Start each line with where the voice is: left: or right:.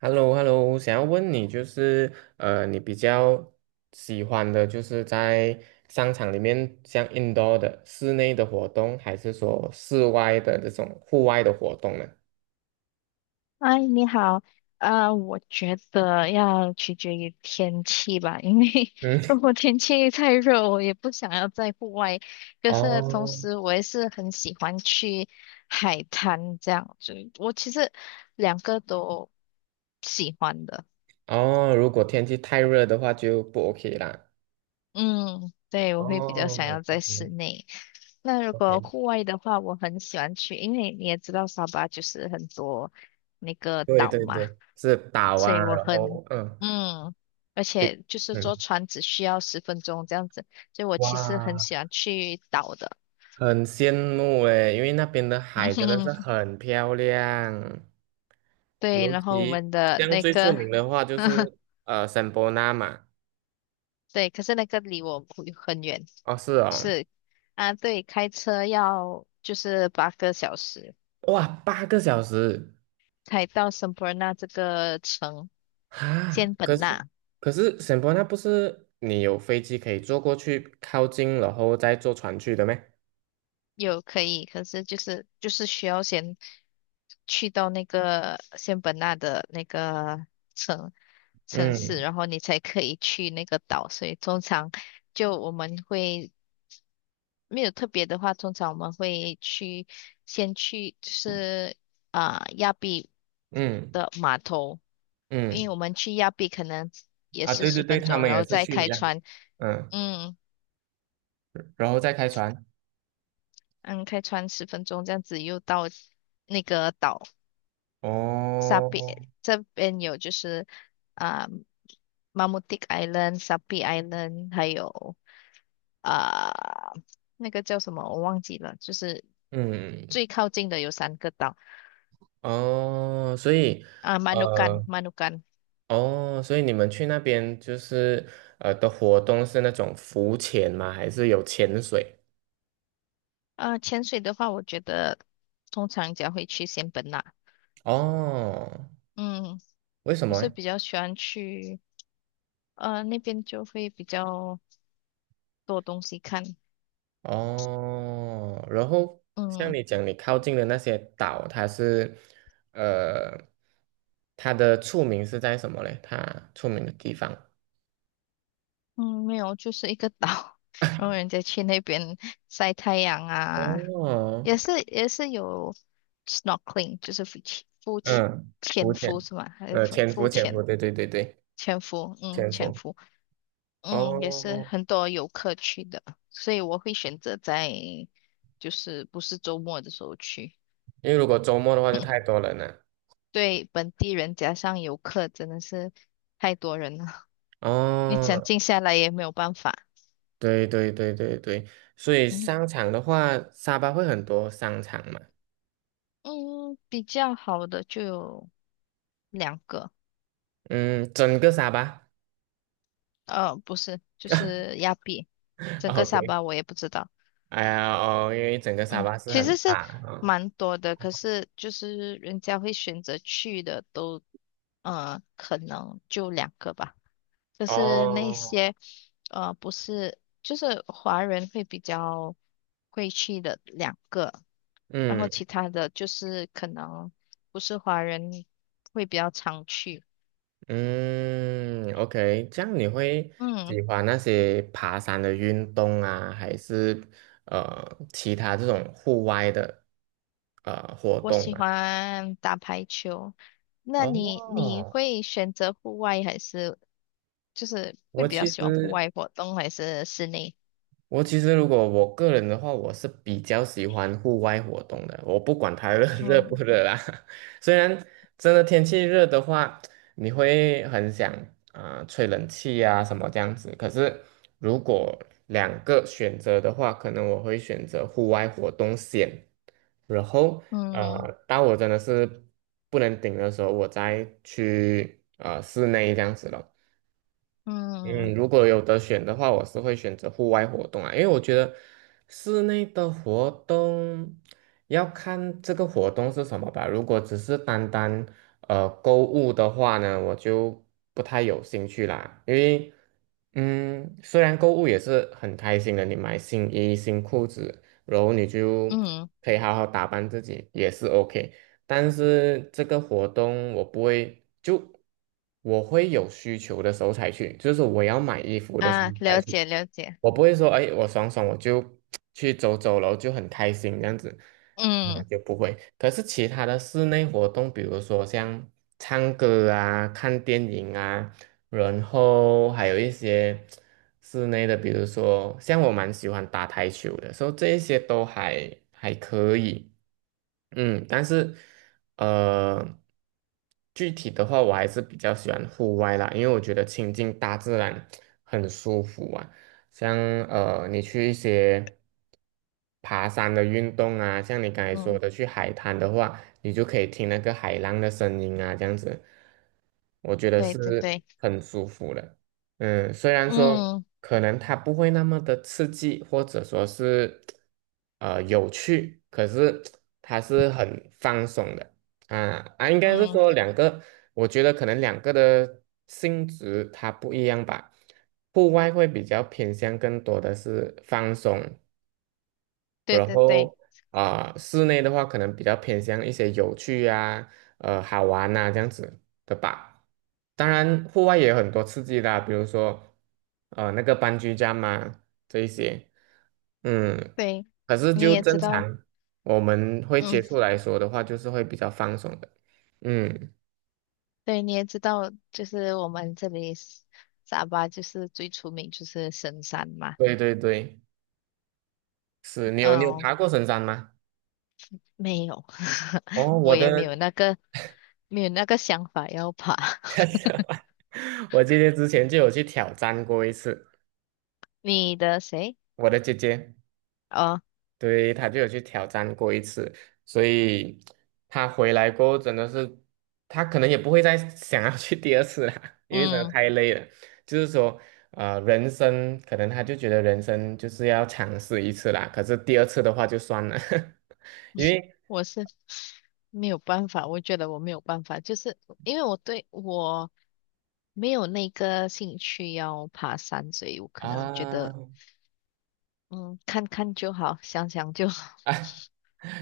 right: h e l l o h e l l o 想要问你就是，你比较喜欢的就是在商场里面，像 indoor 的室内的活动，还是说室外的这种户外的活动呢？
left: 你好。我觉得要取决于天气吧，因为
right: 嗯，
left: 如果天气太热，我也不想要在户外。可是同
right: 哦
left: 时，我也是很喜欢去海滩这样子。我其实两个都喜欢的。
right: 哦，如果天气太热的话就不 OK 啦。
left: 嗯，对，我会比较想
right: 哦
left: 要在
right: ，OK
left: 室内。那如果
right: OK，
left: 户外的话，我很喜欢去，因为你也知道沙巴就是很多那个
right: 对
left: 岛
right: 对
left: 嘛。
right: 对，是岛
left: 所
right: 啊，
left: 以我
right: 然
left: 很
right: 后嗯
left: 嗯，而且就是
right: 嗯，
left: 坐船只需要十分钟这样子，所以我其实很
right: 哇，
left: 喜欢去岛的。
right: 很羡慕诶，因为那边的海真的是 很漂亮。
left: 对，
right: 尤
left: 然后我
right: 其
left: 们的
right: 像
left: 那
right: 最出
left: 个。
right: 名的话就 是圣伯纳嘛，
left: 对，可是那个离我不很远，
right: 哦是哦，
left: 是。啊，对，开车要就是8个小时
right: 哇8个小时
left: 才到圣伯纳这个城，
right: 啊！
left: 仙
right: 可
left: 本
right: 是
left: 那
right: 可是圣伯纳不是你有飞机可以坐过去靠近，然后再坐船去的咩？
left: 有可以，可是就是需要先去到那个仙本那的城。城市，
right: 嗯
left: 然后你才可以去那个岛。所以通常就我们会没有特别的话，通常我们会去先去就是亚庇
right: 嗯
left: 的码头，因为
right: 嗯
left: 我们去亚庇可能也
right: 啊
left: 是
right: 对对
left: 十
right: 对，
left: 分
right: 他
left: 钟，
right: 们
left: 然
right: 也
left: 后
right: 是
left: 再
right: 去一
left: 开
right: 样，
left: 船。
right: 嗯，
left: 嗯。
right: 然后再开船
left: 嗯，开船十分钟这样子又到那个岛沙比，
right: 哦，
left: 这边有就是啊、马穆蒂 Island、沙比 Island，还有啊、那个叫什么我忘记了，就是
right: 嗯
left: 最靠近的有三个岛。
right: 哦，所以。
left: 啊，马努干，
right: 呃。
left: 马努干。
right: 哦，所以你们去那边就是的活动是那种浮潜吗？还是有潜水？
left: 啊，潜水的话，我觉得通常人会去仙本那。
right: 哦，
left: 嗯，
right: 为什
left: 我
right: 么
left: 是
right: 诶？
left: 比较喜欢去，那边就会比较多东西看。
right: 哦，然后像
left: 嗯。
right: 你讲，你靠近的那些岛，呃它的出名是在什么嘞？它出名的地方？
left: 嗯，没有，就是一个岛。然后人家去那边晒太阳啊，
right: 哦，
left: 也是有 snorkeling，就是浮潜
right: 嗯，浮
left: 潜伏
right: 潜，
left: 是吗？还有浮
right: 潜伏，
left: 浮
right: 潜伏，
left: 潜
right: 对对对对，
left: 潜伏，嗯，
right: 潜
left: 潜
right: 伏。
left: 伏。嗯，也是
right: 哦，
left: 很多游客去的，所以我会选择在就是不是周末的时候去。
right: 因为如果周末的话就太 多人了。
left: 对本地人加上游客，真的是太多人了。你想
right: 哦，
left: 静下来也没有办法。
right: 对对对对对，所以
left: 嗯。
right: 商场的话，沙巴会很多商场嘛，
left: 嗯，比较好的就有两个。
right: 嗯，整个沙巴
left: 不是，就 是亚庇，整个沙
right: ，OK，
left: 巴我也不知道。
right: 哎呀哦，因为整个沙
left: 嗯，
right: 巴是
left: 其
right: 很
left: 实是
right: 大啊，
left: 蛮多的，可是就是人家会选择去的都，可能就两个吧。就是那
right: 哦，
left: 些不是，就是华人会比较会去的两个，然后
right: 嗯
left: 其他的就是可能不是华人会比较常去。
right: 嗯，OK，这样你会
left: 嗯，
right: 喜欢那些爬山的运动啊，还是呃其他这种户外的活
left: 我
right: 动
left: 喜
right: 吗？
left: 欢打排球。那你
right: 哦，
left: 会选择户外还是就是会
right: 我
left: 比较
right: 其
left: 喜欢户
right: 实
left: 外活动还是室内？
right: 我其实如果我个人的话，我是比较喜欢户外活动的，我不管它热 热不
left: 嗯。
right: 热啦。虽然真的天气热的话，你会很想啊、吹冷气啊什么这样子。可是如果两个选择的话，可能我会选择户外活动先，然后
left: 嗯。
right: 当我真的是不能顶的时候，我再去室内这样子了。嗯，
left: 嗯。
right: 如果有得选的话，我是会选择户外活动啊，因为我觉得室内的活动要看这个活动是什么吧。如果只是单单购物的话呢，我就不太有兴趣啦。因为嗯，虽然购物也是很开心的，你买新衣、新裤子，然后你就
left: 嗯。嗯。
right: 可以好好打扮自己，也是 OK。但是这个活动我不会，就我会有需求的时候才去，就是我要买衣服的时候
left: 啊，
right: 才
left: 了
right: 去，
left: 解了解。
right: 我不会说，哎，我爽爽我就去走走了，然后就很开心这样子，
left: 嗯。
right: 嗯，就不会。可是其他的室内活动，比如说像唱歌啊、看电影啊，然后还有一些室内的，比如说像我蛮喜欢打台球的，所以这一些都还还可以。嗯，但是呃，具体的话，我还是比较喜欢户外啦，因为我觉得亲近大自然很舒服啊。像你去一些爬山的运动啊，像你刚才说
left: 嗯，
right: 的去海滩的话，你就可以听那个海浪的声音啊，这样子，我觉得
left: 对对
right: 是
left: 对。
right: 很舒服的。嗯，虽然说
left: 嗯。
right: 可能它不会那么的刺激，或者说是有趣，可是它是很放松的啊啊。应该是
left: 嗯，
right: 说两个，我觉得可能两个的性质它不一样吧。户外会比较偏向更多的是放松，
left: 对
right: 然
left: 对对
right: 后室内的话可能比较偏向一些有趣啊、好玩呐、这样子的吧。当然，户外也有很多刺激的啊比如说那个班居家嘛这一些，嗯，
left: 对，
right: 可是
left: 你
right: 就
left: 也知
right: 正
left: 道。
right: 常我们会接
left: 嗯，
right: 触来说的话，就是会比较放松的。嗯，
left: 对，你也知道，就是我们这里是沙巴就是最出名就是神山嘛。
right: 对对对，是你有
left: 嗯，
right: 爬过神山吗？
left: 没有。
right: 哦，
left: 我也没有那个没有那个想法要爬。
right: 我姐姐之前就有去挑战过一次，
left: 你的谁？
right: 我的姐姐。
left: 哦。
right: 对，他就有去挑战过一次，所以 他回来过后真的是，他可能也不会再 想要去第二次了，因为真的
left: 嗯，
right: 太累了。就是说，人生可能他就觉得人生就是要尝试一次啦，可是第二次的话就算了，因为
left: 我是没有办法，我觉得我没有办法，就是因为我对我没有那个兴趣要爬山，所以我可能觉得，
right: 啊。
left: 嗯，看看就好，想想就好。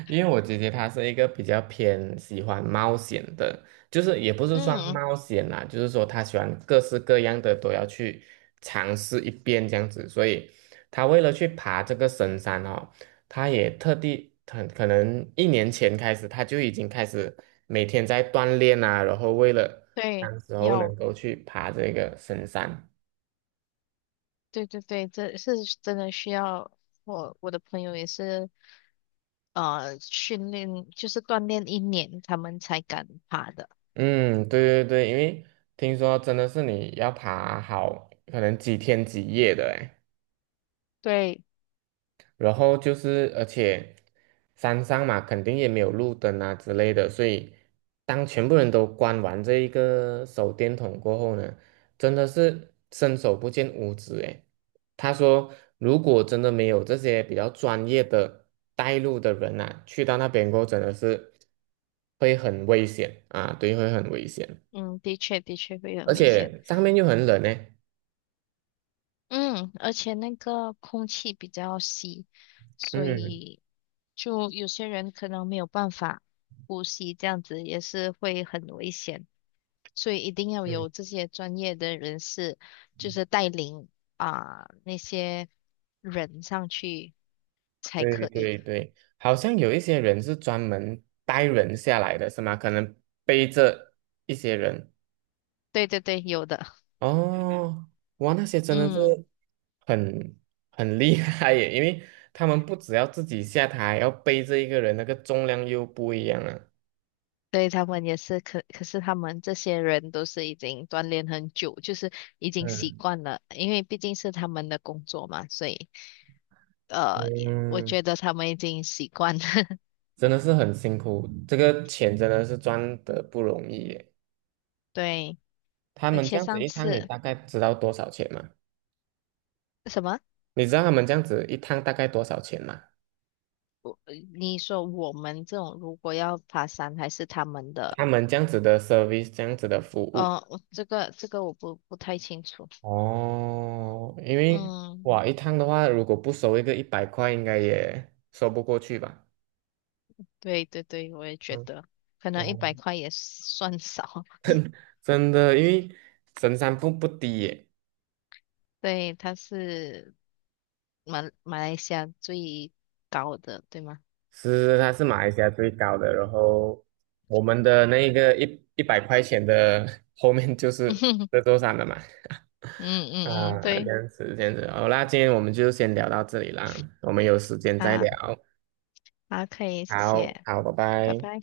right: 因为我姐姐她是一个比较偏喜欢冒险的，就是也不 是算
left: 嗯，
right: 冒险啦，就是说她喜欢各式各样的都要去尝试一遍这样子，所以她为了去爬这个神山哦，她也特地很可能一年前开始，她就已经开始每天在锻炼啊，然后为了
left: 对，
right: 当时候能
left: 要，
right: 够去爬这个神山。
left: 对对对，这是真的需要。我的朋友也是，训练就是锻炼1年，他们才敢爬的。
right: 嗯，对对对，因为听说真的是你要爬好可能几天几夜的诶。
left: 对，
right: 然后就是，而且山上嘛，肯定也没有路灯啊之类的，所以当全部人都关完这一个手电筒过后呢，真的是伸手不见五指诶。他说，如果真的没有这些比较专业的带路的人啊，去到那边过后真的是会很危险啊，对，会很危险，
left: 嗯，的确的确会很
right: 而
left: 危险。
right: 且上面又很冷呢。
left: 嗯，而且那个空气比较稀，所
right: 嗯
left: 以就有些人可能没有办法呼吸，这样子也是会很危险。所以一定要
right: 嗯。
left: 有这些专业的人士，就是带领那些人上去。才
right: 对
left: 可以。
right: 对对，好像有一些人是专门带人下来的，是吗？可能背着一些人。
left: 对对对，有的。
right: 哦，哇，那些真的是
left: 嗯，
right: 很很厉害耶，因为他们不只要自己下台，还要背着一个人，那个重量又不一样啊。
left: 对，他们也是，可是他们这些人都是已经锻炼很久，就是已经习
right: 嗯
left: 惯了，因为毕竟是他们的工作嘛，所以呃，我
right: 嗯，
left: 觉得他们已经习惯了。
right: 真的是很辛苦，这个钱真的是赚得不容易耶。
left: 对，
right: 他
left: 而
right: 们这
left: 且
right: 样子
left: 上
right: 一趟，你
left: 次
right: 大概知道多少钱吗？
left: 什么，
right: 你知道他们这样子一趟大概多少钱吗？
left: 我你说我们这种如果要爬山，还是他们
right: 他
left: 的，
right: 们这样子的 service，这样子的服务。
left: 我这个我不太清楚。
right: 哦，因为
left: 嗯，
right: 哇，一趟的话，如果不收一个一百块，应该也收不过去吧？
left: 对对对，我也觉
right: 嗯，
left: 得，可能一
right: 哦，
left: 百块也算少。
right: 真的，因为神山瀑不低耶，
left: 对，它是马来西亚最高的，对吗？
right: 是它是马来西亚最高的。然后我们的那个一百块钱的 后面就 是
left: 嗯。
right: 这座山了嘛。
left: 嗯。嗯，
right: 啊，这
left: 对
right: 样子，这样子，好啦，今天我们就先聊到这里啦，我们有时间再
left: 啊，
right: 聊。
left: 啊，可以，谢
right: 好，
left: 谢，
right: 好，拜
left: 拜
right: 拜。
left: 拜。